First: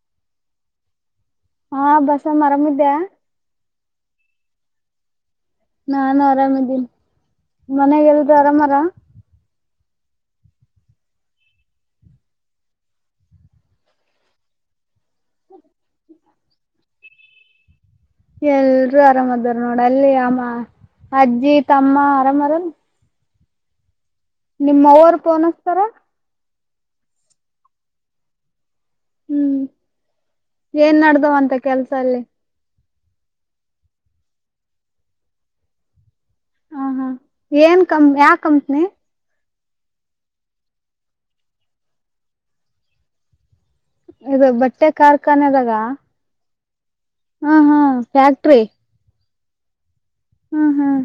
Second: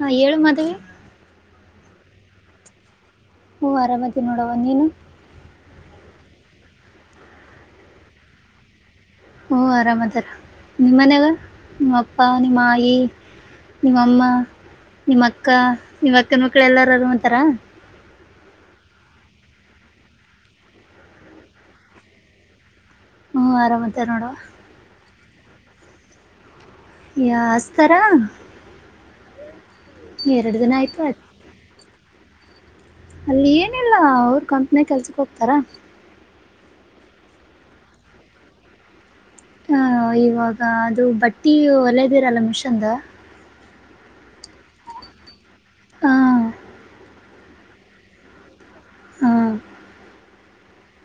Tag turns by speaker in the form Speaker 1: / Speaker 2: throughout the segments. Speaker 1: ಹಾ ಹೇಳು ಮಾದೇವಿ
Speaker 2: ಹಾ ಬಸಮ್ಮ ಆರಾಮ್ ಇದೆಯಾ
Speaker 1: ಹ್ಞೂ ಆರಾಮ ಅದಿನಿ ನೋಡವ ನೀನು
Speaker 2: ನಾನು ಆರಾಮಿದ್ದೀನಿ ಮನೆಗೆಲ್ದ ಆರಾಮಾರ
Speaker 1: ಹ್ಞೂ ಆರಾಮದಾರ ನಿಮ್ಮನ್ಯಾಗ ನಿಮ್ಮಪ್ಪ ನಿಮ್ಮಾಯಿ ನಿಮ್ಮಮ್ಮ ನಿಮ್ಮ ಅಕ್ಕ ನಿಮ್ಮ್ ಅಕ್ಕನ ಮಕ್ಳ ಎಲ್ಲಾರು ಅರಾಮದಾರ
Speaker 2: ಎಲ್ರು ಆರಾಮ್ದಾರ ನೋಡ ಅಲ್ಲಿ ಅಮ್ಮ ಅಜ್ಜಿ ತಮ್ಮ ಆರಾಮದರೆನ್
Speaker 1: ಹ್ಞೂಂ ಆರಾಮ ಆಧಾರ್ ನೋಡುವ
Speaker 2: ಫೋನ್ ಹಚ್ತಾರ
Speaker 1: ಯಾ ಹಸ್ತಾರಾ
Speaker 2: ಹ್ಮ್ ಏನ್
Speaker 1: ಆಯ್ತು ಹಚ್-
Speaker 2: ನಡ್ದವ್ಂತ ಕೆಲ್ಸ ಅಲ್ಲಿ
Speaker 1: ಅಲ್ಲಿ ಏನಿಲ್ಲ ಅವ್ರ ಕಂಪ್ನಿ ಕೆಲ್ಸಕ್ ಹೋಗ್ತಾರ
Speaker 2: ಹ ಹಾ ಏನ್ ಕಂಪನಿ ಯಾವ ಕಂಪ್ನಿ
Speaker 1: ಹ ಇವಾಗ ಅದು ಬಟ್ಟಿ ಒಲದಿರಲ್ಲ ಮಿಷನ್ದ
Speaker 2: ಇದು ಬಟ್ಟೆ ಕಾರ್ಖಾನೆದಾಗ
Speaker 1: ಹಾಂ
Speaker 2: ಹಾ ಹಾ ಫ್ಯಾಕ್ಟ್ರಿ
Speaker 1: ಹಾಂ
Speaker 2: ಹ್ಮ್ ಹ್ಮ್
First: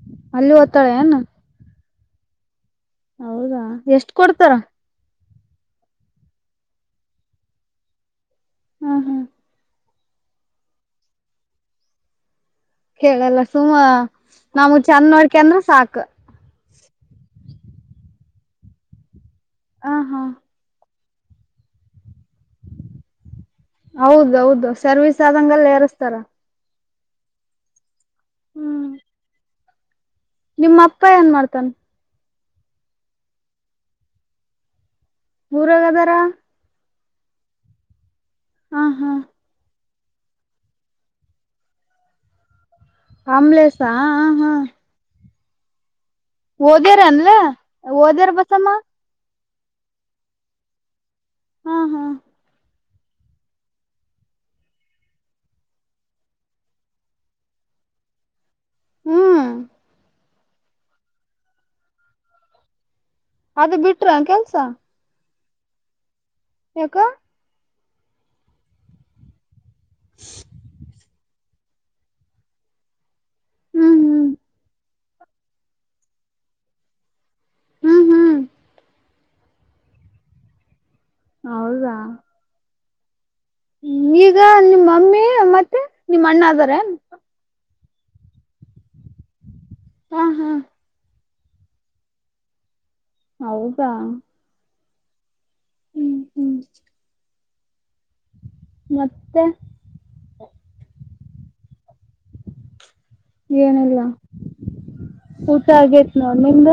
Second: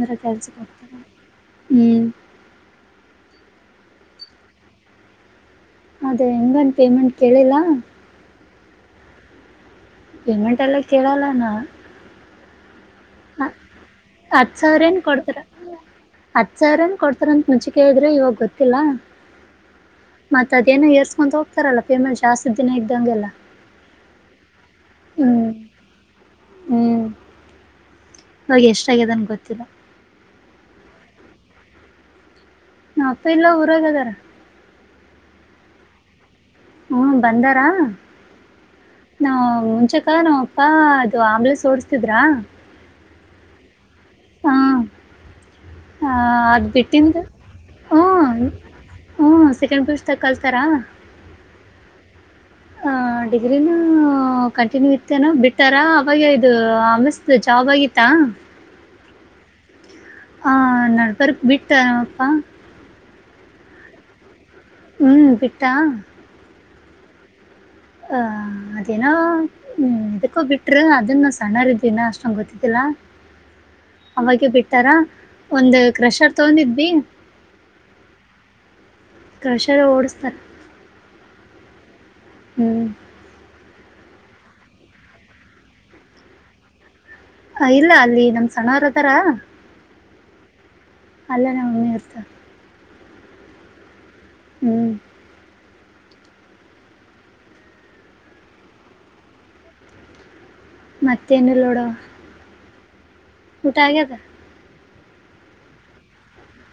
Speaker 1: ಅ್ರ
Speaker 2: ಅಲ್ಲಿ
Speaker 1: ಕೆಲ್ಸಾಕ
Speaker 2: ಓದ್ತಾಳೆ
Speaker 1: ಕೊಗತಾರ
Speaker 2: ಏನ್
Speaker 1: ಹ್ಮ್
Speaker 2: ಹೌದಾ ಎಷ್ಟ ಕೊಡ್ತಾರ
Speaker 1: ಅದೇ ಹೆಂಗಂದು ಪೇಮೆಂಟ್ ಕೇಳಿಲ್ಲ
Speaker 2: ಹ್ಮ್ ಹ್ಮ್
Speaker 1: ಪೇಮೆಂಟ್ ಎಲ್ಲ ಕೇಳಲ್ಲಾನ
Speaker 2: ಕೇಳಲ್ಲ ಸುಮ್ಮ
Speaker 1: ಹತ್ತು
Speaker 2: ನಮ ಚಂದ ನೋಡ್ಕ ಅಂದ್ರ ಸಾಕು
Speaker 1: ಸರಿನ್ ಕೊಡ್ತಾರ ಅಂತ ಮುಂಚಿಕೆ ಇದ್ರೆ ಇವಾಗ ಗೊತ್ತಿಲ್ಲ
Speaker 2: ಹ ಹಾ
Speaker 1: ಮತ್ತತ್ ಅದೇನ ಏರ್ಸ್ಕೊ ಹೋಗ್ತಾರಲ್ಲ ಪೇಮೆಂಟ್ ಜಾಸ್ತಿ ದಿನ ಇದ್ದಂಗೆಲ್ಲ
Speaker 2: ಹೌದೌದು ಸರ್ವಿಸ್
Speaker 1: ಹ್ಮ್
Speaker 2: ಆದಂಗೆಲ್ಲ ಎರಸ್ತಾರ
Speaker 1: ಹ್ಮ್ ಹೋಗ ಎಷ್ಟ
Speaker 2: ಹ್ಮ್
Speaker 1: ಆಗ್ಯದನ್ ಗೊತ್ತಿಲ್ಲ
Speaker 2: ನಿಮ್ಮ ಅಪ್ಪ ಏನ್ ಮಾಡ್ತಾನ
Speaker 1: ಊರಾಗದರ
Speaker 2: ಊರಗದರ
Speaker 1: ಹ್ಮ ಬಂದಾರಾ
Speaker 2: ಹ ಹಾ
Speaker 1: ನಾ ಮುಂಚೆ ಅಕ್ಕ ನಾವಪ್ಪಾ ಅದು ಆಮ್ಲೆನ್ಸ್ ಓಡ್ಸ್ತಿದ್ರಾ
Speaker 2: ಆಮ್ಲೇಸಾ
Speaker 1: ಹ ಅದು್
Speaker 2: ಓದ್ಯಾರ
Speaker 1: ಬಿಟ್ಟಂದು
Speaker 2: ಅನ್ಲ
Speaker 1: ಹ
Speaker 2: ಓದ್ಯಾರ
Speaker 1: ಹಞ
Speaker 2: ಬಸಮ್ಮ
Speaker 1: ಸೆಕೆಂಡ್ ಪೂಸ್ ತ ಕಲ್ತಾರಾ
Speaker 2: ಹಾ ಹಾ
Speaker 1: ಆ ಡಿಗ್ರಿನ ಕಂಟಿನ್ಯೂ ಇತ್ತೇನೋ ಬಿಟ್ಟಾರ ಅವಾಗ ಇದು ಅಮಸ್ತ್ ಜಾಬ್ ಅವಾಗಿತಾ
Speaker 2: ಹ್ಮ್
Speaker 1: ಹ ನಪೇರು ಬಿಟ್ಟಾರಪ್ಪಾ
Speaker 2: ಅದು ಬಿಟ್ರ ಕೆಲ್ಸ
Speaker 1: ಹ್ಮ ಬಿಟಾ
Speaker 2: ಯಕ
Speaker 1: ಹ ಅದೇನ ಹ್ಮ್ ಎಕ್ಕೋ ಬಿಟ್ರು ಅದನ್ನ ಸಣ್ಣರಿದು ಇನ್ನ ಅಷ್ಟೊಂಗ ಗೊತ್ತಿದ್ದಿಲ್ಲ
Speaker 2: ಹ್ಮ್ ಹ್ಮ್
Speaker 1: ಅವಾಗ ಬಿಡ್ತಾರ ಒಂದು ಕ್ರಷರ್ ತಗೊಂಡಿದ್ವಿ
Speaker 2: ಹ್ಮ್ ಹ್ಮ್
Speaker 1: ಕೃಷರ ಓಡ್ಸ್ಾರೆ
Speaker 2: ಹೌದಾ
Speaker 1: ಹ್ಮ್
Speaker 2: ಹ್ಮ ಈಗ ನಿಮ್ಮ ಮಮ್ಮಿ ಮತ್ತೆ ನಿಮ್ಮ ಅಣ್ಣ ಅದಾರ
Speaker 1: ಇಲ್ಲ ಅಲ್ಲಿ ನಮ್ ಸಣ್ಣವರ ಅದಾರ
Speaker 2: ಹಾ ಹಾ
Speaker 1: ಅಲ್ಲ ನ ಮಿರ್ತ
Speaker 2: ಹೌದಾ
Speaker 1: ಹ್ಮ್
Speaker 2: ಹ್ಮ್ ಹ್ಮ್ ಮತ್ತೆ
Speaker 1: ಮತ್ತೇನು ನೋಡೋ
Speaker 2: ಏನಲ್ಲ ಊಸ ಆಗೇತ್ ನ ನಿಮ್ದ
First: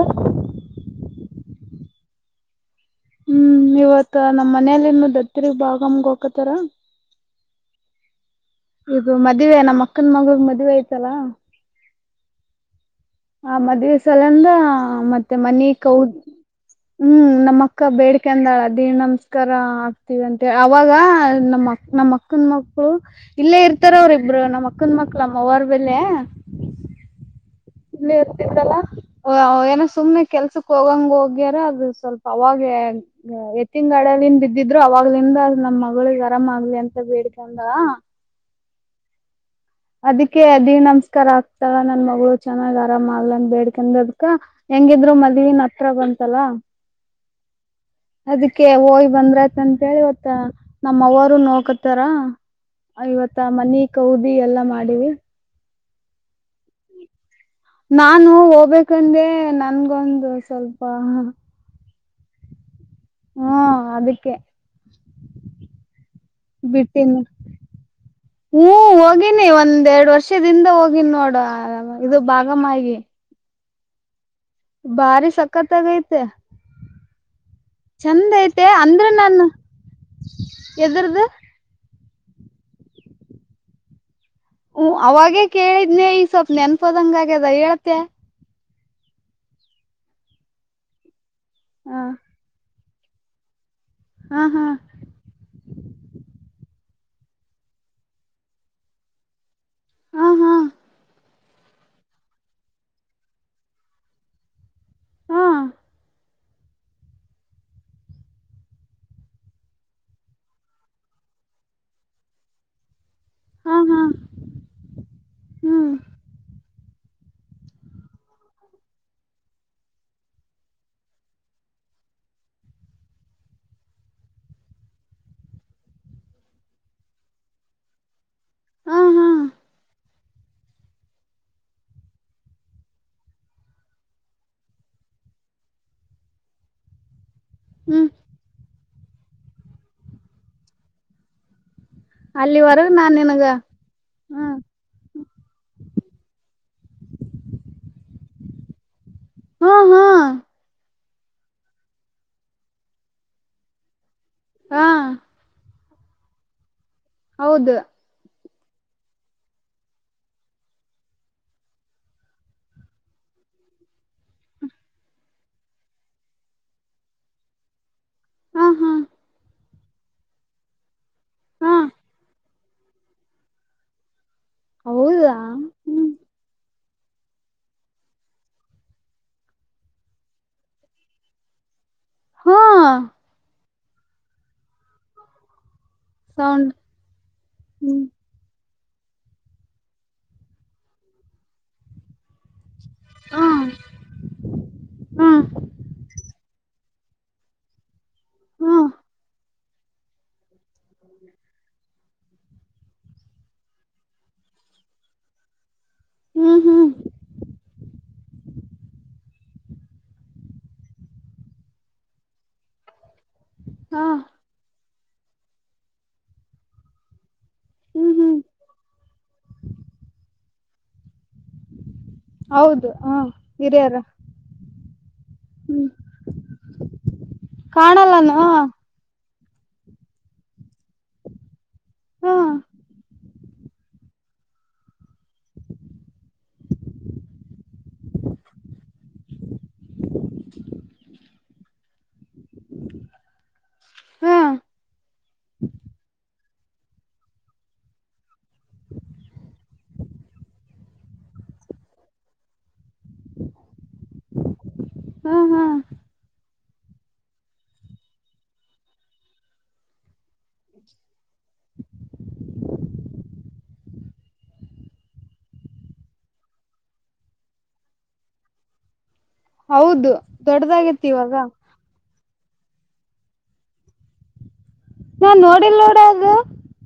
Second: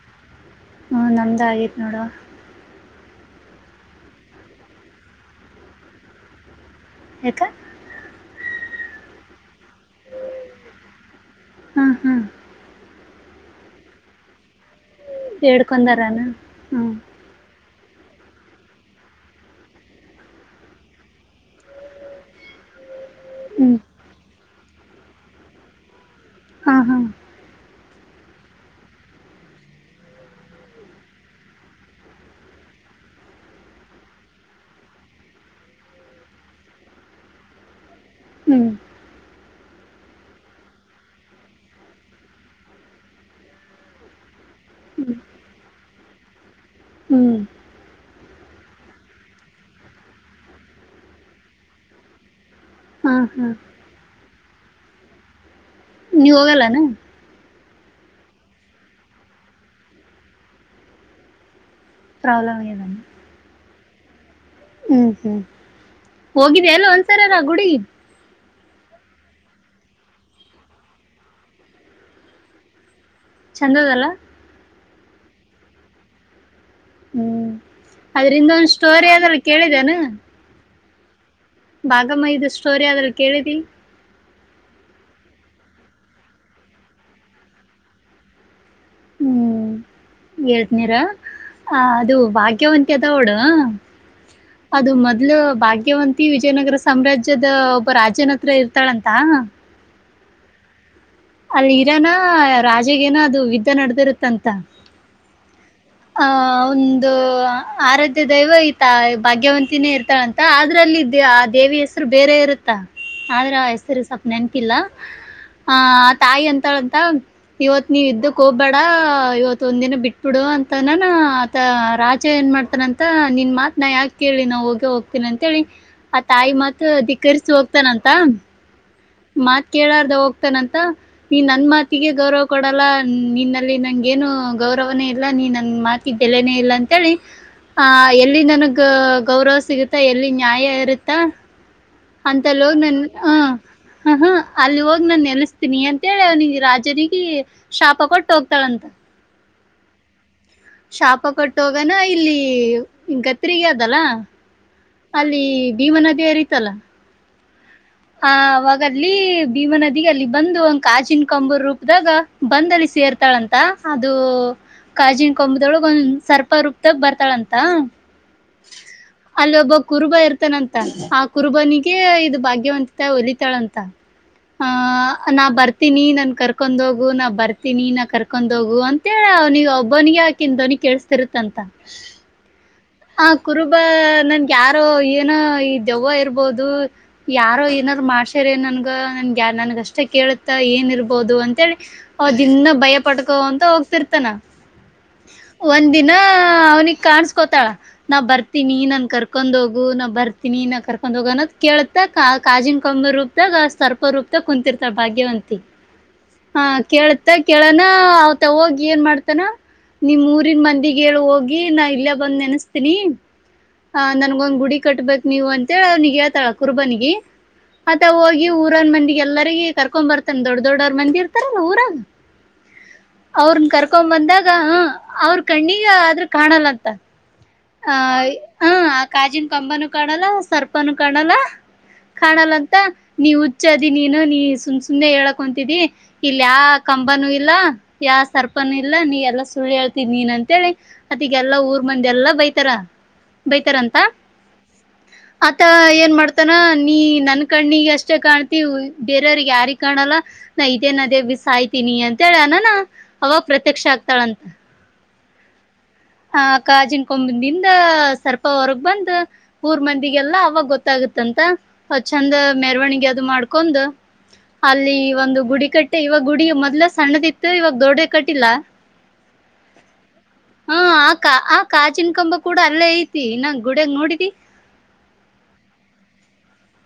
Speaker 1: ಹ್ಮ ನಮ್ದ ಆಗೇತ್ ನೋಡ
Speaker 2: ಹ್ಮ್ ಇವತ್ತ ನಮ್ಮ್ ಮನೆಯಲ್ಲಿ ಇನ್ನು ದತ್ತರಿಗ್ ಭಾಗಮಗ ಹಕತಾರ
Speaker 1: ಇ
Speaker 2: ಇಗ ಮದ್ುವವೆ ನಮ್ಮ್ ಅಕ್ಕನ್ ಮಗಿಗೆ ಮದ್ವೆ ಆಐ್ತಲ್ಲಾ
Speaker 1: ಹಾಂ ಹಾಂ
Speaker 2: ಆ ಮದ್ವೆೆ ಸಲಂದ ಮತ್ತೆ ಮನ ಕೌ
Speaker 1: ಬೇಡ್ಕೊಂಡಾರನ
Speaker 2: ಹ್ಮ್ ನಮ್ಮ ಅಕ್ಕ ಬೇಡ್ಿಕೆ ಅಂದಳ ದೀರ್ ನಮಸ್ಕಾರ ಆಗ್ತೀವ ಅಂತಿ ಅವಾಗ ನಮ್ಮ ನಮ್ಮ ಅಕ್ಕನ ಮಕ್ಳು ಇಲ್ಲೇ
Speaker 1: ಹ್ಮ್
Speaker 2: ಇರ್ತಾರ ಅವ್ರ ಇಬ್ರು ನಮ್ಮ್ ಅಕ್ಕನ್ ಮಕ್ಳಮ್ಮವಾರ್ ಬೆಲೆ
Speaker 1: ಹಾ ಹಾ
Speaker 2: ಇಲ್ಲಿ ಇರ್ಲ್ಲ ಏನೋ ಸುಮ್ನೆ ಕೆಲ್ಸಕ್ ಹೋಗಂಗ ಹೋಗ್ಯಾರ ಅದು ಸ್ವಲ್ಪ ಅವಾಗ ಎತ್ತಿಿನ ಗಾಡಲಿಂದ ಬಿದ್ದಿದ್ರು ಅವಾಗ್ಲಿಂದ ನಮ್ ಮಗಳಿಗೆ ಆರಾಮ ಆಗ್ಲಿ ಅಂತ ಬೇಡ್ಕ ಹಾ
Speaker 1: ಹ್ಮ್
Speaker 2: ಅದಿಕ್ಕೆ ದೀ ನಮಸ್ಕಾರ ಆಗ್ತಾವ ನನ್ ಮಗಳು ಚೆನ್ನಾಗ್ ಆರಾಮ ಆಗ್ಲನ್ ಬೇಡ್ಕಂದದ್ಕ ಹೆಂಗಿದ್ರು ಮದ್ವನ್ ಹತ್ರ ಬಂತಲ್ಲ
Speaker 1: ಹ್ಮ್
Speaker 2: ಅದಕ್ಕೆ ಹೋಗಿ ಬಂದ್ರೈತ ಅಂತೇಳಿ ಇವತ್ತ ನಮ್ಮವರುೂ ನೋಕತಾರ
Speaker 1: ಹಾ
Speaker 2: ಇವತ್ತ
Speaker 1: ಹಾ
Speaker 2: ಮನಿ ಕೌದಿ ಎಲ್ಲಾ ಮಾಡಿವಿ
Speaker 1: ನೀ ಹೋಗಲ್ಲಾನ
Speaker 2: ನಾನು ಹೋಗ್ಬೇಕಂದೆ ನನ್ಗೊಂದು ಸ್ವಲ್ಪ
Speaker 1: ಪ್ರಾಬ್ಲಮ ಏ ನ
Speaker 2: ಹಾ ಅದಕ್ಕೆ
Speaker 1: ಹ್ಮ್ ಹ್ಮ್ ಹೋಗಿದ ಎಲ್ಲ ಒಂದ್ಸರ ನಾ ಹುಡುಗಿದ
Speaker 2: ಹೂಞ ಹೋಗಿನಿ ಒಂದ್ೆರಡ್ ವರ್ಷದಿಂದ ಹೋಗಿನಿ ನೋಡ ಇದು ಭಾಗಮಗಿ
Speaker 1: ಚಂದದಲ್ಲ
Speaker 2: ಭಾರಿ ಸಕ್ಕತ ಆ ಗೈತೆ
Speaker 1: ಹ್ಮ್
Speaker 2: ಚಂದ
Speaker 1: ಅದ್ರಿಂದ
Speaker 2: ಐತೆ
Speaker 1: ಒಂದ್ ಸ್ಟೋರಿ
Speaker 2: ಅಂದ್ರೆ
Speaker 1: ಅದ್ರಲ್ಲಿ
Speaker 2: ನಾನು
Speaker 1: ಕೇಳಿದೇನ
Speaker 2: ಎದ್ರ್ದ
Speaker 1: ಭಾಗಮಹಿದ ಸ್ಟೋರಿ ಅದರಲ್ಲಿ ಕೇಳೀರಿ
Speaker 2: ಹ್ಮ ಅವಾಗೇ ಕೇಳಿದ್ನನೆ ಈ ಸ್ವಪ್ ನೆನ್ಪದಂಗಗ್ಯದ ಹೇಳ್ತೆ
Speaker 1: ಹ್ಮ್ ಹೇಳ್ತನಿರ ಆ
Speaker 2: ಹ
Speaker 1: ಅದು ಭಾಗ್ಯವಂತ ಕೆದಡ
Speaker 2: ಹಾ ಹಾ
Speaker 1: ಅದು ಮೊದ್ಲು ಭಾಗ್ಯವಂತಿ ವಿಜಯನಗರ ಸಾಮ್ರಾಜ್ಯದ ಒಬ್ಬ ರಾಜನ ಹತ್ರ ಇರ್ತಾಳಂತ
Speaker 2: ಹಾ ಹಾ
Speaker 1: ಅಲ್ಲಿ ಇರಾನ ರಾಜಗೇನ ಅದು ವಿದ್ದ ನಡದಿರುತ್ತಂತ
Speaker 2: ಹಾ [inaudible]
Speaker 1: ಒಂದು ಆರಾಧ್ಯ ದೈವ ಈತ ಭಾಗ್ಯವಂತಿನೇ ಇರ್ತಾಳಂತ ಆದದ್ರಲ್ಲಿ ಆ ದೇವ ಹೆಸ್ರು ಬೇರೆ ಇರುತ್ತಾ ಆದ್ರ
Speaker 2: ಹಾ ಹಾ
Speaker 1: ಹೆಸರು ಸ್ವಪ್ ನೆನ್ಕಿಲ್ಲ ಆ
Speaker 2: ಹ್ಮ್
Speaker 1: ಆ ತಾಯಿ ಅಂತ ಇವತ್ ನೀವ್ ಇದ್ದಕ್ ಹೋಗ್ಬೇಡ ಇವತ್ ಒಂದಿನ ಬಿಟ್ಬಿಡು ಅಂತ ನಾನ ಆತ ರಾಜ ಏನ್ ಮಾಡಾ್ತಾನಂತ ನಿನ್ನ ಮಾತ ನ ಯಾಕೆ ಕೇಳಿ ನಾವು ಹೋಗೇ ಹೋಗ್ತೀನ ಅಂತೇಳಿ ಆ ತಾಯಿ ಮತ್ ಧಿಕ್ಕರ್ಸಿ ಹೋಗ್ತಾನಂತ
Speaker 2: ಹಾ ಹಾ
Speaker 1: ಮಾತ್ ಕೇಳಾರ್ದ ಹೋಗ್ತಾನಂತ ನೀ ನನ್ ಮಾತಿಗೆ ಗೌರವ ಕೊಡಲ್ಲ ನಿನ್ನಲ್ಲಿ ನಂ ಏನು ಗೌರವನೇ ಇಲ್ಲ ನೀ ನನ್ ಮಾತ ಬೆಲೆನೇ ಇಲ್ಲ ಅಂತೇಳಿ ಹ
Speaker 2: ಹ್ಮ್
Speaker 1: ಎಲ್ಲಿ ನನಗ್ ಗೌರವ ಸಿಗುತ್ತಾ ಎಲ್ಲಿ ನ್ಯಾಯ ಇರುತ್ತ ಅಂತಲ್ಲ ಹೋಗ್
Speaker 2: ಅಲ್ಲಿವರೆಗ
Speaker 1: ನನ್
Speaker 2: ನಾನ್
Speaker 1: ಹ
Speaker 2: ನಿನಗ
Speaker 1: ಹ ಹಾ
Speaker 2: ಹ್ಮ್
Speaker 1: ಅಲ್ಲಿ ಹೋಗಿ ನಾನ ಎಲ್ಸ್ತೀನಿ ಅಂತ ಂತೇಳಿ ಅವ್ನಿಗೆ ರಾಜನಿಗೆ ಶಾಪ ಕೊಟ್ಟು ಹೋಗ್ತಾಳಂತ
Speaker 2: ಹ್ಮ ಹ್ಮ
Speaker 1: ಶಾಪ ಕೊಟ್ಟೋಗನ ಇಲ್ಲಿ ಹ ಕತ್ಗ ಅದಲ್ಲ
Speaker 2: ಹಾ
Speaker 1: ಅಲ್ಲಿ ಭೀಮ ನದಿಯ ಅರಿೀತಲ್ಲ
Speaker 2: ಹೌದು
Speaker 1: ಆ ಅವಾಗ ಅಲ್ಲಿ ಭೀಮಾ ನದಿಗೆ ಅಲ್ಲಿ ಬಂದು ಒಂದು ಕಾಜಿನ ಕಾಂಬರ್ ರೂಪದಾಗ ಬಂದಲ್ಲಿ ಸೇರ್ತಾಳ ಾಳಂತ ಅದು ಕಾಜಿನ ಕೊಂಬದೊಳಗ ಒಂದ್ ಸರ್ಪ ರೂಪ್ದಾಗ ಬರ್ತಾಳಂತ
Speaker 2: ಹಾ ಹಾ
Speaker 1: ಇಲ್ಲಿ ಒಬ್ಬ ಕುರುಬ ಇರ್ತಾನಂತ ಆ
Speaker 2: ಹಾ
Speaker 1: ಕುರುಬನಿಗೆ ಇದು ಭಾಗ್ಯವಂತಿತ ಹೊಲಿತಾಳಂತ ಹ
Speaker 2: ಹೌದಾ
Speaker 1: ನಾ ಬರ್ತೀನಿ
Speaker 2: ಹ್ಮ್
Speaker 1: ನನ್ ಕರ್ಕೊಂಡ ಹೋಗ ು ನಾ ಬರ್ತೀನಿ ನಾ ಕರ್ಕೊಂಡ್ ಹೋಗು ಅಂತ ಅವ್ನಿಗೆ ಒಬ್ಬವನಿಿಗೆ ಆಾಕನ್ವನಿ ಕೇಿಸಸ್ತಿರುತ್ತಂತ
Speaker 2: ಹಾ
Speaker 1: ಹ ಕುರುಬ ನನ್ಗೆ ಯಾರೋ ಏನೋ ಇದ ದೆವ್ ಇರ್ಬಹದು
Speaker 2: ಸೌಂಡ್
Speaker 1: ಯಾರೋ
Speaker 2: ಹ್ಮ್
Speaker 1: ಏನಾದ್ರು ಮಾಡಷರ ನನ್ ನನ್ಗೆ ಯ ನನ್ಗಷ್ಟೇ ಕೇಳುತ್ತಾ ಏನ್ ಇರ್ಬಹುದು ಅಂತೇಳಿ ಅದನ್ನ ಭಯ ಪಡ್ಕೋ
Speaker 2: ಹಾ
Speaker 1: ಅಂತ ಹೋಗ್ತಿರ್ತಾನ
Speaker 2: ಹಾ
Speaker 1: ಒಂದ ದಿನ ಅವ್ನಿಿಗೆ ಕಾಣಸ್ಕೋತಾಳ ನಾವ್
Speaker 2: ಹಾ
Speaker 1: ಬರ್ತೀನಿ ನನ್ ಕರ್ಕೊಂಡ್ ಹೋಗು ನಾ್ ಬರ್ತೀನಿ ನ ಕರ್ಕೊಂಡು ಹೋಗೋ ಕೇಳ ಕಾಜಿನ ಕೊಂಬೆ ರೂಪ್ದಾಗ ಸರ್ಪ ರೂಪ್ದಾಗ ಕುೂಂತತಿರ್ತಾರ ಭಾಗ್ಯವಂತಿ
Speaker 2: ಹ್ಮ್
Speaker 1: ಹಾ
Speaker 2: ಹ್ಮ್
Speaker 1: ಕೇಳ್ತ ಕೇಳನ ಅವತ ಹೋಗಿ ಏನ್ ಮಾಡ್ತಾನ ನಿಮ್ಮ್ ಊರಿನ್ ಮಂದಿಿಗೆ ಹೇಳು ಹೋಗಿ ನಾ ಇಲ್ಲೇ ಬಂದ ನೆನೆಸ್ತೀನಿ ಆ
Speaker 2: ಹಾ
Speaker 1: ನನ್ಗೊಂದ್ ಗುಡಿ ಕಟ್ಬೇಕಕ್ ನೀವು ಅಂತೇಳ ಅವ್ ನೀಗ್ ಹಳ್ತಾಳ ಕುರ್ಬನಿಗೆ ಮತ್ತ
Speaker 2: ಹ್ಮ್ ಹ್ಮ್
Speaker 1: ಹೋಗಿ ಊರನ್ ಮಂದಿಿಗೆ ಎಲ್ಲರಿಗ ಕರ್ಕೊಂಡ್ ಬರ್ತಾನ ದೊಡ್ಡ ದೊಡ್ಡವರ್ ಮಂದಿ ಇರ್ತಾರಲ್ಲಾ ಊರಾಗ
Speaker 2: ಹೌದು ಹ
Speaker 1: ಅವ್ರನ್ನ
Speaker 2: ಹಿರಿಯರ
Speaker 1: ಕರ್ಕೊ ಬಂದಾಗ ಹ ಅವ್ರ ಕಣ್ಣೀಗ
Speaker 2: ಹ್ಮ್
Speaker 1: ಆದ್ರ ಕಾಣಲ್ಲಂತ ಆ
Speaker 2: ಕಾಣಲ್ಲಾನ ಹಾ
Speaker 1: ಹ ಆ ಕಾಜಿನ ಕಂಬನು ಕಾಣಲ್ಲ ಸರ್ಪನು ಕಾಣಲ್ಲ ಕಾಣಲ್ಲಂತ ನೀವ ಹುಚ್ಚಾದಿ ನೀನು ನೀ ಸುಮ್ ಸುಮ್ನೆ ಹೇಳಕ್ೊಂತಿದಿ ಇಲ್ ಯಾ ಕಂಬ್ ಕಂಬನ ಇಲ್ಲ ಯಾ ಸರ್ಪನುೂ ಇಲ್ಲ ನೀ ಎಲ್ಲಾ ಸುಳ್ಳು ಹೇಳ್ತ ನೀನ್ ಅಂತೇಳಿ ಅತಿಿಗೆಲ್ಲಾ ಊರ್ ಮಂದ ಎಲ್ಲಾ ಬೈತಾರ ಬೈತಾರ ಅಂತ
Speaker 2: ಹಾ
Speaker 1: ಆತ ಏನ್ ಮಾಡ್ತ ತನ ನೀ ನನ್ ಕಣ್ಣಿಗೆ ಅಷ್ಟೇ ಕಾಣ್ತಿತಿ ಬೇರೆಯವ್ರಿಗೆ ಯಾರಿಗೆ ಕಾಣಲ್ಲ ನಾ ಇದೇ ನ ಅದೇ ಸಾಯ್ತೀನಿ ಅಂತ ಹೇಳ ಅನಾನ ಅವಾಗ ಪ್ರತ್ಯಕ್ಷ ಆಗ್ತಾಳಂತ
Speaker 2: ಹ್ಮ್ ಹ್ಮ್
Speaker 1: ಕಾಜಿನ ಕೊಂಬಿಂದ ಸರ್ಪ ಹೊರಗ ಬಂದ್ ಊರ್ ಮಂದಿ ಎಲ್ಲ ಅವಾಗ ಗೊತ್ತಾಗತ್ತಂತ ಚಂದ ಮೆರವಣಿಗೆ ಅದು ಮಾಡ್ಕೊಂಡ ಅಲ್ಲಿ ಒಂದು ಗುಡಿ ಕಟ್ಟೆ ಇವಾಗ ಗುಡಿ ಮೊದ್ಲ ಸಣ್ಣದಿತ್ತು ಇವಾಗ ದೊಡ್ಡಡೆ ಕಟ್ಟಿಲ್ಲ
Speaker 2: ಹೌದು
Speaker 1: ಹಾ
Speaker 2: ದೊಡ್ಡದಾಗೇತಿ
Speaker 1: ಆ ಕಾ
Speaker 2: ಇವಾಗ
Speaker 1: ಆ ಕಾಜಿನ ಕಂಬ ಕೂಡ ಅಲ್ಲೇ ಐತಿ ಇ ನಂಗ ಗುಡಾಗ ನೋಡಿದಿ
Speaker 2: ನಾ ನೋಡಿಲ್ ನೋಡ ಅದು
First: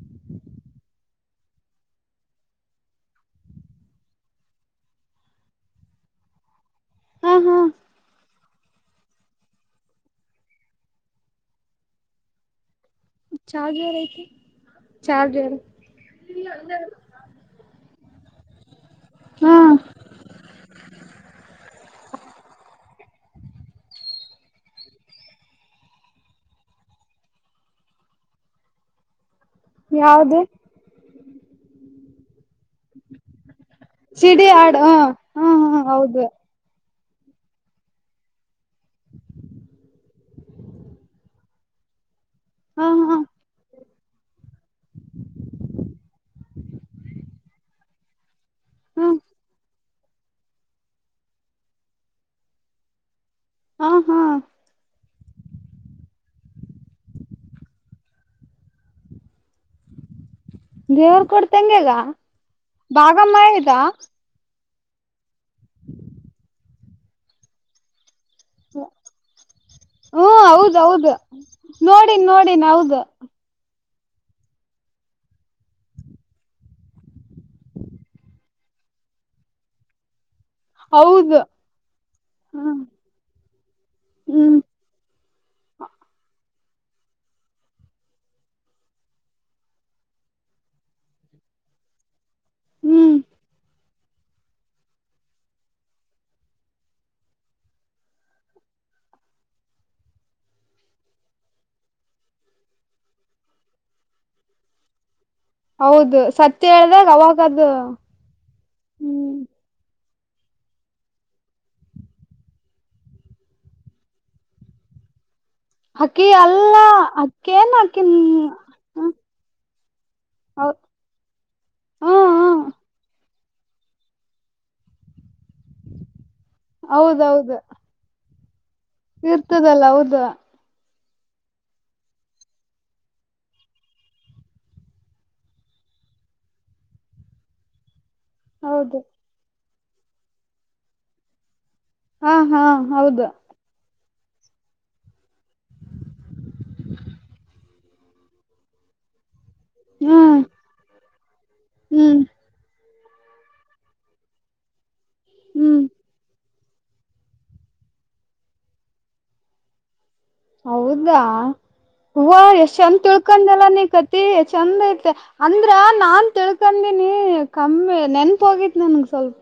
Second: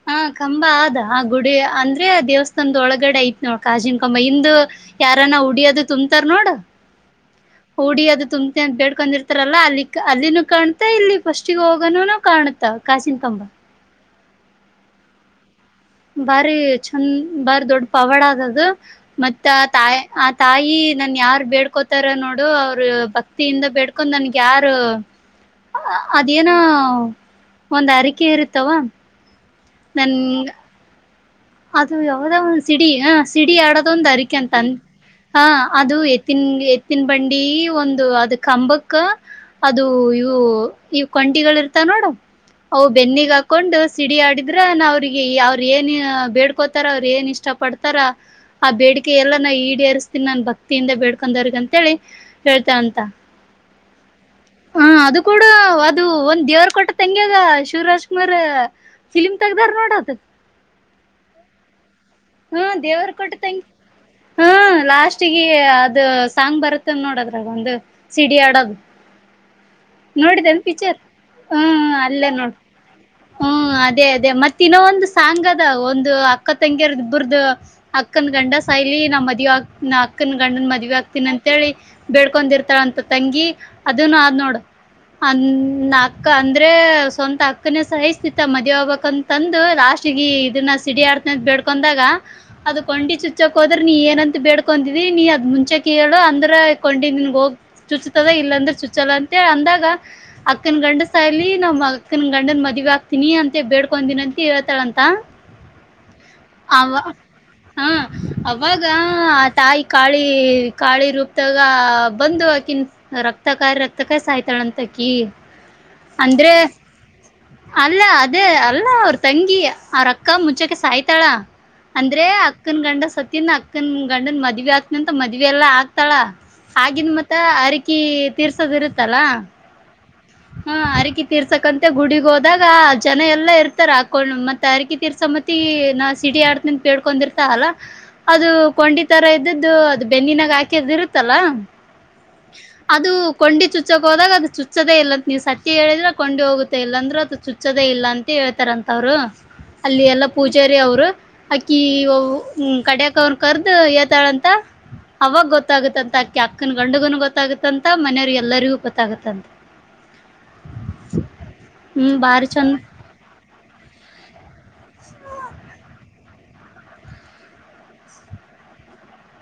Speaker 1: ಹಾ ಕಂಬ ಆದ ಆ ಗುಡಿ ಅಂದ್ರೆ ದೇವಸ್ಥಾನದ ಒಳಗಡೆ ಐತ್ ನೋ ಕಾಜಿನ ಕಂಬ ಇಂದು ಯಾರ ಊಡಿಯದು ತುಂಬತಾರ ನೋಡ
Speaker 2: ಹ ಹಾ
Speaker 1: ಉಡಿಯದು ತು ತೆನ ಬೇಡ್ಕೊಂಡಿರ್ತಾರಲ್ಲಾ ಅಲ್ಲಿ ಅಲ್ಲಿನೂ ಕಾಣ್ತಾ ಇಲ್ಲಿ ಫಸ್ಟಿಗೆ ಹೋಗನ ಕಾಣ್ತ
Speaker 2: ಚಾರ್ಜರ್ ಐತಿ ಚಾರ್ಜರ್
Speaker 1: ಬಾರಿ ಚನ್ ಬಾರಿ ದೊಡ್ ಪವಾಡಾದ ಅದು ಮತ್ತ
Speaker 2: ಹಾ
Speaker 1: ಆ ತಾಯಿ ಆ ತಾಯಿ ನನ್ ಯಾರ್ ಬೇಡ್ಕೋತಾರ ನೋಡು ಅವರು ಭಕ್ತಿಯಿಂದ ಬೆಡ್ಕೊಂಡ್ ನನ್ಗೆ ಯಾರು ಅದೇನೋ ಒಂದ್ ಅರಿಕೆ ಇರುತ್ತವಾ
Speaker 2: ಯಾವ್ದ
Speaker 1: ನನ್ಗ ಅದು ಯಾವದ ಒ ಸಿಡಿ ಹ ಸಿಡಿ ಆಡೋದ ಒಂದು ಅರಿಕೆ
Speaker 2: ಸಿಡಿ
Speaker 1: ಅಂತಂದ
Speaker 2: ಆಡ್ ಹ
Speaker 1: ಹ
Speaker 2: ಹಾ ಹಾ
Speaker 1: ಅದು
Speaker 2: ಹೌದು
Speaker 1: ಎತ್ತನ್ ತಿನ್ಬಂಡಿ ಒಂದು ಅದ ಕಂಬಕ್ಕ ಅದು ಇವು ಇವು ಕಂಠಿಗಳ ಇರ್ತವ
Speaker 2: ಹ
Speaker 1: ಅವ ಬೆನ್ನಿಗ್ ಹಾಕೊಂಡು ಸಿಡಿ ಆಡಿದ್ರ ನ ಅವ್ರಿಗೆ ಅವ್ರ ಏನ ಬೇಡ್ಕೋತಾರ ಅವ್ರ ಏನ್ ಇಷ್ಟ ಪಡ್ತಾರ ಆ
Speaker 2: ಹ್ಮ
Speaker 1: ಬೇಡಿಕೆ ಎಲ್ಲ ನ ಈಡೇರಿಸ ನನ್ ಭಕ್ತಿಯಿಂದ ಬೇಡ್ಕೊಂಡವ್ರಗ ಅಂತೇಳಿ ಹೇಳ್ತಂತ
Speaker 2: ಹಾ ಹಾ
Speaker 1: ಹಾ ಅದು ಕೂಡ ಅದು ಒಂದ್ ದೇವ್ರ ಕೊಟ್ಟ ತಂಗ್ಯಾಗ ಶಿವರಾಜ್ ಕುುಮಾರ್ ಫಿಲಿಮ ತಗದಾರ ನೋಡತ
Speaker 2: ದೇವ್ರ ಕೊಡ್ತಂಗಗೆಗ
Speaker 1: ಹ್ಮ ದೇವರು ಕೊಟ್ಟ ತಂಗ ಹಾ ಲಾಸ್ಟ್ಗ ಅದು ಸಾಂಗ್ ಬರುತ್ತ ನೋಡದ್ರ ಒಂದು ಸಿಡಿ ಆಡೋದು
Speaker 2: ಹ್ಮ
Speaker 1: ನೋಡಿದ ಪಿಚರ್
Speaker 2: ಹೌದೌದು
Speaker 1: ಹ್ಮ
Speaker 2: ನೋಡಿನ್
Speaker 1: ಅಲ್ಲೇ ನೋಡ್
Speaker 2: ನೋಡಿನ್ ಹೌದು
Speaker 1: ಹ್ಮ ಅದೇ ಅದೇ ಮತ್ತ ಇನ್ನೊ ಒಂದು ಸಾಂಗ್ ಅದ ಒಂದು ಅಕ್ಕ ತಂಗಿಯರದ ಅಬರ್ದ ಅಕ್ಕನ ಗಂಡ ಸಾಯಲಿ ನಮ್ಮ ಮದ ಅಕ್ಕನ್ ಗಂಡನ್ ಮದವಿ ಆಕ್ತನ
Speaker 2: ಹೌದು
Speaker 1: ಅಂತೇಳಿ
Speaker 2: ಹ್ಮ್
Speaker 1: ಬೇಡ್ಕೊಂಡಿರ್ತಾಳಂತ ತಂಗಿ ಅದನು ಆದ್
Speaker 2: ಹ್ಮ್
Speaker 1: ನೋಡು ಅ ನಾಕ ಅಂದ್ರೆ ಸ್ವಂತ ಅಕ್ಕನೇ ಸಹಿಸ್ತಿತ್ತ ಮದ್ೆ ಹೋಗಬಬೇಕ ಅಂತಂದು ಲಾಸ್ಟ್ಗ ಇದನ್ನ ಸಿಡಿ ಆಡ್ತ ಬೇಡ್ಕೊಂಡಾಗ ಅದು ಕೊಂಡಿ
Speaker 2: ಹ್ಮ್
Speaker 1: ಚುಚ್ಚಕೋ ಅಂದ್ರೆ ನೀ ಏನಂತ ಬೇಡ್ಕೊಂತಿದಿ ನೀ ಅದ ಮುಂಚೆೇಳು ಅಂದ್ರೆ ಕೊಂಡಿದ್ದಿನ್ಗ ಹೋಗ್ ಚುಚ್ತದ ಇಲ್ಲಾಂದ್ರೆ ಚುಚ್ಚಲ ಅಂತ ಅಂದಾಗ ಅಕ್ಕನ ಗಂಡ ಸಾಯಲಿ ನಮ್ಮ್ ಅಕ್ಕನ ಗಂಡನ್ ಮದ್ವಿ ಆಗ್ತೀನಿ ಅಂತ ಬೇಡ್ಕೊ ದಿನ ಅಂತ ಹೇಳ್ತಾಳಂತ
Speaker 2: ಹೌದು ಸತ್ಯ
Speaker 1: ಅವ
Speaker 2: ಹೇಳ್ದಾಗ ಅವಾಗದು
Speaker 1: ಹಾ ಅವಾಗ
Speaker 2: ಹ್ಮ್
Speaker 1: ಆ ತಾಯಿ ಕಾಳಿ ಕಾಳಿ ರೂಪ್ದಾಗ ಬಂದು ಅಕಿನ ರಕ್ತ ಕಾಯಿ ರಕ್ತ ಕಾಯಿ ಸಾಯ್ತಾಳಂತ ಅಕ್ಕಿ
Speaker 2: ಅಕ್ಕಿ
Speaker 1: ಅಂದ್ರೆ
Speaker 2: ಅಲ್ಲ ಅಕ್ಕೇನ್
Speaker 1: ಅಲ್ಲ
Speaker 2: ಅಕ್ಕಿ
Speaker 1: ಅದೇ ಅಲ್ಲ
Speaker 2: ಹ್ಮ
Speaker 1: ಅವ್ರ ತಂಗಿಯ ಅವ್ರಕ್ಕ
Speaker 2: ಹೌ
Speaker 1: ಮುಂಚಕೆ ಸಾಯ್ತಾಳ
Speaker 2: ಹಾ
Speaker 1: ಅಂದ್ರೆ
Speaker 2: ಹ
Speaker 1: ಅಕ್ಕನ ಗಂಡ ಸತನ್ ಅಕ್ಕನ್ ಗಂಡನ್ ಮದ್ವಿ ಆಗ್ತನ ಅಂತ ಮದ್ ಇವೆಲ್ಲ ಹಾಕ್ತಾಳ ಹಾಗಿದ ಮತ್ತ
Speaker 2: ಹೌದೌದು
Speaker 1: ಅರಿಕಿ ತೀರ್ಸೋದ್
Speaker 2: ಇರ್ತದಲ್ಲ ಹೌದು
Speaker 1: ಹರಕಿ ತೀರ್ಸಕಂತೆ ಗುಡಿಗ್ ಹೋದಾಗ ಜನ ಎಲ್ಲಾ ಇರ್ತಾರ ಹಾಕೊಂಡ ಮತ್ತತ್ ಅರಿಕಿ ತೀರ್ಸ ಮತ್ತ ಈ ನಾ ಸಿಡಿ ಆಡ್ತಂತ ಕೇಳ್ಕೊಂಡಿರ್ತ ಅಲ್ಲ ಅದು
Speaker 2: ಹೌದು
Speaker 1: ಕೊಂಡಿತರ ಇದ್ದದ್ದು ಅದು ಬೆನ್ನಿನಾಗ ಹಾಕಿರ್ದು ಇರುತ್ತಲ್ಲಾ
Speaker 2: ಹಾ ಹಾ
Speaker 1: ಅದು
Speaker 2: ಹೌದು
Speaker 1: ಕೊಂಡಿ ಚುಚ್ಚಕ್ ಹೋದಾಗ ಅದು ಚುಚ್ಚದೇ ಇಲ್ಲ ನೀವು ಸತ್ಯ ಹೇಳಿದ್ರೆ ಕೊಂಡಿ ಹೋಗುತ್ತಾ ಇಲ್ಲ ಅಂದ್ರರು ಅದು ಚುಚ್ಚೋದೇ ಇಲ್ಲ ಅಂತ ಹೇಳ್ತಾರಂತವ್ರು ಅಲ್ಲಿ ಎಲ್ಲಾ
Speaker 2: ಹ್ಮ್
Speaker 1: ಪೂಜಾರಿ ಅವರು ಅಕ್ಕಿ
Speaker 2: ಹ್ಮ್
Speaker 1: ಕಡ ಅವನ್ ಕರ್ದು ಏತಾಳಂತ ಅವಾಗ
Speaker 2: ಹ್ಮ್
Speaker 1: ಗೊತ್ತಾಗುತ್ತಂತಕ್ಯಾಕ್ ಅಕ್ಕನ್ ಗಂಡಗನ ಗೊತ್ತಾಗತ್ತಂತ ಮನೆಯವ್ರಿಗೆ ಎಲ್ಲರಿಗೂ ಗೊತ್ತಾಗತ್ತಂತ
Speaker 2: ಹೌದಾ ಹೂವ ಎಷ್ಟ ಚಂದ ತಿಳ್ಕೊಂಡನೆೆಲ್ಲ ಕತಿ ಚಂದ ಐತೆ ಅಂದ್ರ ನಾನ್ ತಿಳ್ಕಂದಿನಿ ಕಮ್ಮಿ ನೆನ್ಪ ಹೋಗತ್ ನ ಹ ಸ್ವಲ್ಪ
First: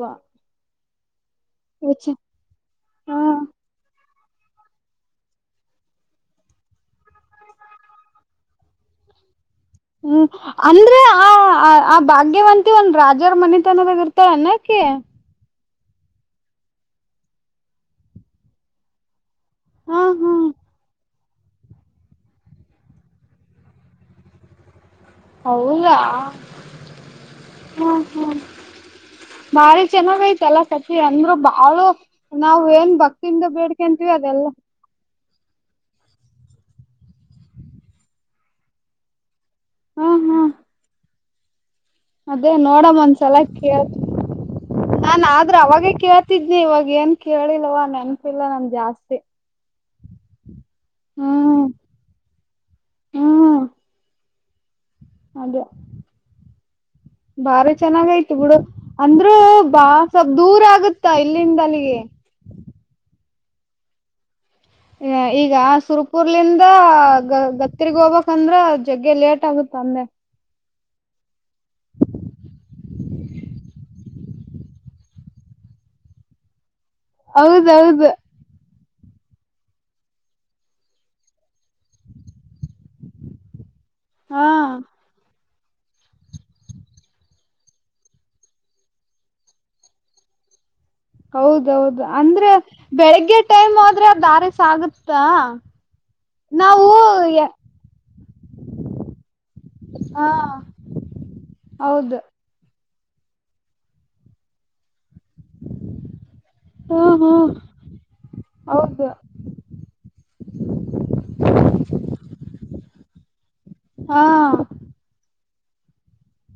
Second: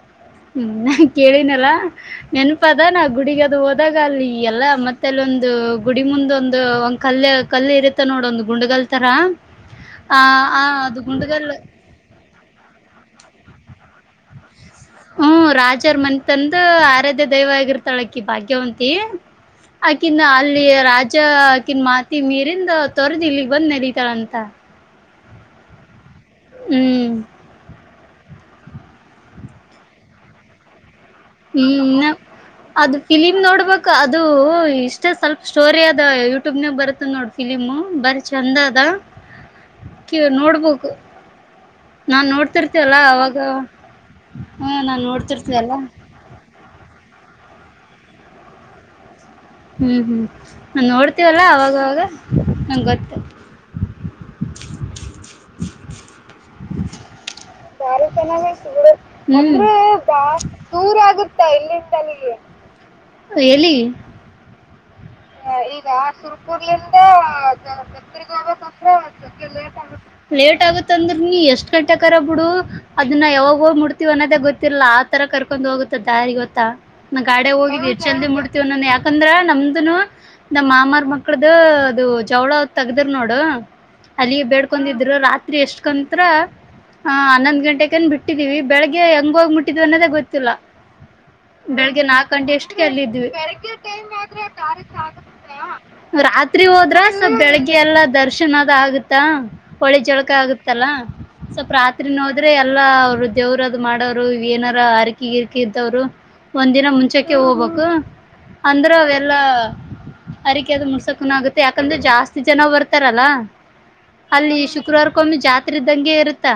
Speaker 1: ಹ್ಮ ನಾ ಕೇಳಿನಲ್ಲಾ
Speaker 2: ಯೋಚ
Speaker 1: ನೆನಪ ಅದ ನಾ
Speaker 2: ಹ
Speaker 1: ಗುಡಿಗ ಅದು ಹೋದಾಗ ಅಲ್ಲಿ ಎಲ್ಲ ಮತ್ತೆ ಅಲ್ಲಿ ಒಂದು ಗುಡಿ ಮುಂದ ಒಂದು ಒ ಕಲ್ಲ ಕಲ್ಲು ಇರುತ್ತೆ ನೋಡ ಒಂದು ಗುಂಡಗಲ್ ತರ ಆ
Speaker 2: ಹ್ಮ್
Speaker 1: ಆ
Speaker 2: ಅಂದ್ರೆ
Speaker 1: ಅದು
Speaker 2: ಆ
Speaker 1: ಗುಂಡಗಲ್
Speaker 2: ಆ ಭಾಗ್ಯವಂತಿ ಒಂದ ರಾಜರ ಮನೆಿತನದ ಇರ್ತ ಅನ್ನೆ ಹ
Speaker 1: ಆಚಾರ್ ಮನೆ ತಂದು ಆರಾಧ್ಯ ದೈವ ಆಗಿರ್ತಾಳಕ್ಕಿ ಭಾಗ್ಯವಂತಿ
Speaker 2: ಹಾ
Speaker 1: ಅಕಿಂದ
Speaker 2: ಹ್ಮ್
Speaker 1: ಅಲ್ಲಿ ರಾಜ ಅಕಿನ ಮಾತಿ ಮೀರಿಂದ ತೊರ್ದ್ ಇಲ್ಲಿಗ್ ಬಂದ್ ನೆಡತಾಳಂತ
Speaker 2: ಹೌದಾ
Speaker 1: ಹ್ಮ್
Speaker 2: ಹಾ ಹಾ ಬಾರ ಚನ ಚಲ ಅಂದ್ರು
Speaker 1: ಹ್ಮ್
Speaker 2: ಬಾಳ
Speaker 1: ಇನ್ನ
Speaker 2: ನಾವವು ಏನ್
Speaker 1: ಅದು
Speaker 2: ಭಕ್ತಿಯಿಂದ ಬೇಡ್ಕಂತೀವಿ ಅದೆಲ್ಲಾ.
Speaker 1: ಅಷ್ಟೇ ಸ್ವಲ್ಪ ಸ್ಟೋರಿ ಅದ ಯೂಟ್ಯೂಬ್ನಾಗ ಬರುತ್ತ ನೋಡ್ ಫಿಲಿಮು ಬರ ಚೆಂದ ಅದ. ಕೆ
Speaker 2: ಹ್ಮ್ ಹ್ಮ್
Speaker 1: ನೋಡ್ಬೇಕು ನಾನ್
Speaker 2: ಅದೇ
Speaker 1: ನೋಡ್ತಿರ್ತೇವಲ್ಲ
Speaker 2: ನೋಡಮ್ಮ
Speaker 1: ಅವಾಗ
Speaker 2: ಒಂದ್ಸಲ ಕೇಳ್ತ.
Speaker 1: ಹ್ಮ
Speaker 2: ನಾನ್ ಆದ್ರೂ
Speaker 1: ನೋಡ್ತಿರ್ತೇವಲ್ಲ
Speaker 2: ಅವಾಗೇ ಕೇಳ್ತಿದನಿ ಇವಾಗ ಅಂತ. ಕೇಳಿಲ್ಲವಾ ನೆನಪಿಲ್ಲ ನಮ್ ಜಾಸ್ತಿ.
Speaker 1: ಹ್ಮ್ ಹ್ಮ್ ನಾ ನೋಡ್ತೀವಲ್ಲ
Speaker 2: ಹ್ಮ್
Speaker 1: ಅವಾಗವಾಗ ನಂ ಗೊತ್ತು.
Speaker 2: ಹ್ಮ್ ಅದೇ
Speaker 1: [inaudible]
Speaker 2: ಬಾರ ಚೆನ್ನಾಗಾಯ್ತು ಬಿುಡು ಅಂದ್ರೂ
Speaker 1: ಹ್ಮ್
Speaker 2: ಬಾ ಸ್ವಪ್ ದೂರ ಆಗುತ್ತಾ ಇಲ್ಲಿಂದ ಅಲ್ಲಿಗೆ. [inaudible]
Speaker 1: ಎಲ್ಲಿ. ಈಗ ಸುರ್ಪುರ್ಲಿಂದ
Speaker 2: ಗ ಗತ್ತರ್ಗ್ ಹೋಗ್ಬೇಕಂದ್ರ
Speaker 1: ಘತ್ತರಗಿ ಸಸ
Speaker 2: ಜಗ್ಗೆ ಆಗುತ್ತ
Speaker 1: ಲೇಟ್ ಆಗ.
Speaker 2: ಅಂದೆ
Speaker 1: ಲೇಟ್ ಆಗುತ್ತೆ. ತಿಂದ್ರ ನೀ ಎಷ್ಟ್ ಗಂಟೆ ಕರ ಬಿಡು ಅದನ್ನ ಯಾವಾಗ ಹೋಗ ಮುಟ್ಟುತ್ತೀವಿ ಅನ್ನೋದೇ ಗೊತ್ತಿಲ್ಲ ಆ ತರ ಕರ್ಕೊಂಡ್ ಹೋಗ. ದಾರಿ ಗೊತ್ತಾ ನ ಗಾಡ ಹೋಗಿದ್ದ
Speaker 2: ಹೌದೌದು
Speaker 1: ಜಲ್ದಿ ಮುಡ್ತವ ಯಾಕಂದ್ರ ನಮ್ದನು. ನಮ್ಮ ಮಾಮಾರ್ ಮಕ್ಳ್ದ ಅದು ಜವಳ ತಗ್ದಿರ್ ನೋಡು. ಅಲ್ಲಿಗೆ
Speaker 2: ಹಾ
Speaker 1: ಬೇಡ್ಕಿದ್ರ ರಾತ್ರಿ ಎಷ್ಟಕಂತತ್ರ. ಹಾ ಹನ್ನೊಂದ್ ಗಂಟೆ ಕಂದ ಬಿಟ್ಟಿದೀವಿ ಬೆಳಗ್ಗೆಂಗ ಹೋಗ್ ಮುಟ್ಟಿದ್ ಅನ್ನೋದೇ ಗೊತ್ತಿಲ್ಲಾ.
Speaker 2: ಹೌದೌದು ಅಂದ್ರೆ
Speaker 1: ಅಲ್ಲಿದ್ವಿ
Speaker 2: ಬೆಳಿಗ್ಗೆ ಟೈಮ್ ಆದ್ರೆ ದಾರೆ ಸಾಗುತ್ತಾ.
Speaker 1: ರಾತ್ರಿ
Speaker 2: ನಾವು
Speaker 1: ಹೋದ್ರ ಸ್ವ ಬೆಳಿಗ್ಗೆ ಎಲ್ಲ ದರ್ಶನ್ ಅದ ಆಗುತ್ತಾ ಹೊಳಿ
Speaker 2: ಹ
Speaker 1: ಜಳಕ ಆಗುತ್ತಲ್ಲಾ. ಸ್ವಲ್ಪ ರಾತ್ರಿ
Speaker 2: ಹೌದು
Speaker 1: ನೋದ್ರೆ ಎಲ್ಲಾ ಅವರು ದೇವ್ರದು ಮಾಡೋರು ಏನಾರ. ಹರಕಿ ಗಿರ್ಕಿ ಒಂದ್ ದಿನ
Speaker 2: ಹ್ಮ್
Speaker 1: ಮುಂಚಕ
Speaker 2: ಹ್ಮ್
Speaker 1: ಹೋಗ್ಬೇಕು ಅಂದ್ರೆ
Speaker 2: ಹೌದು
Speaker 1: ಅವೆಲ್ಲಾ. ಅರಿಕೆ ಅದು ಮುಡ್ಸಕನ ಆಗುತ್ತೆ ಯಾಕಂದ್ರೆ ಜಾಸ್ತಿ ಜನ ಬರ್ತಾರಲ್ಲ. ಅಲ್ಲಿ
Speaker 2: ಹಾ
Speaker 1: ಶುಕ್ರವಾರಕ್ಕೊಮ್ಮೆ ಜಾತ್ರೆ ಇದ್ದಂಗೆ ಇರುತ್ತಾ.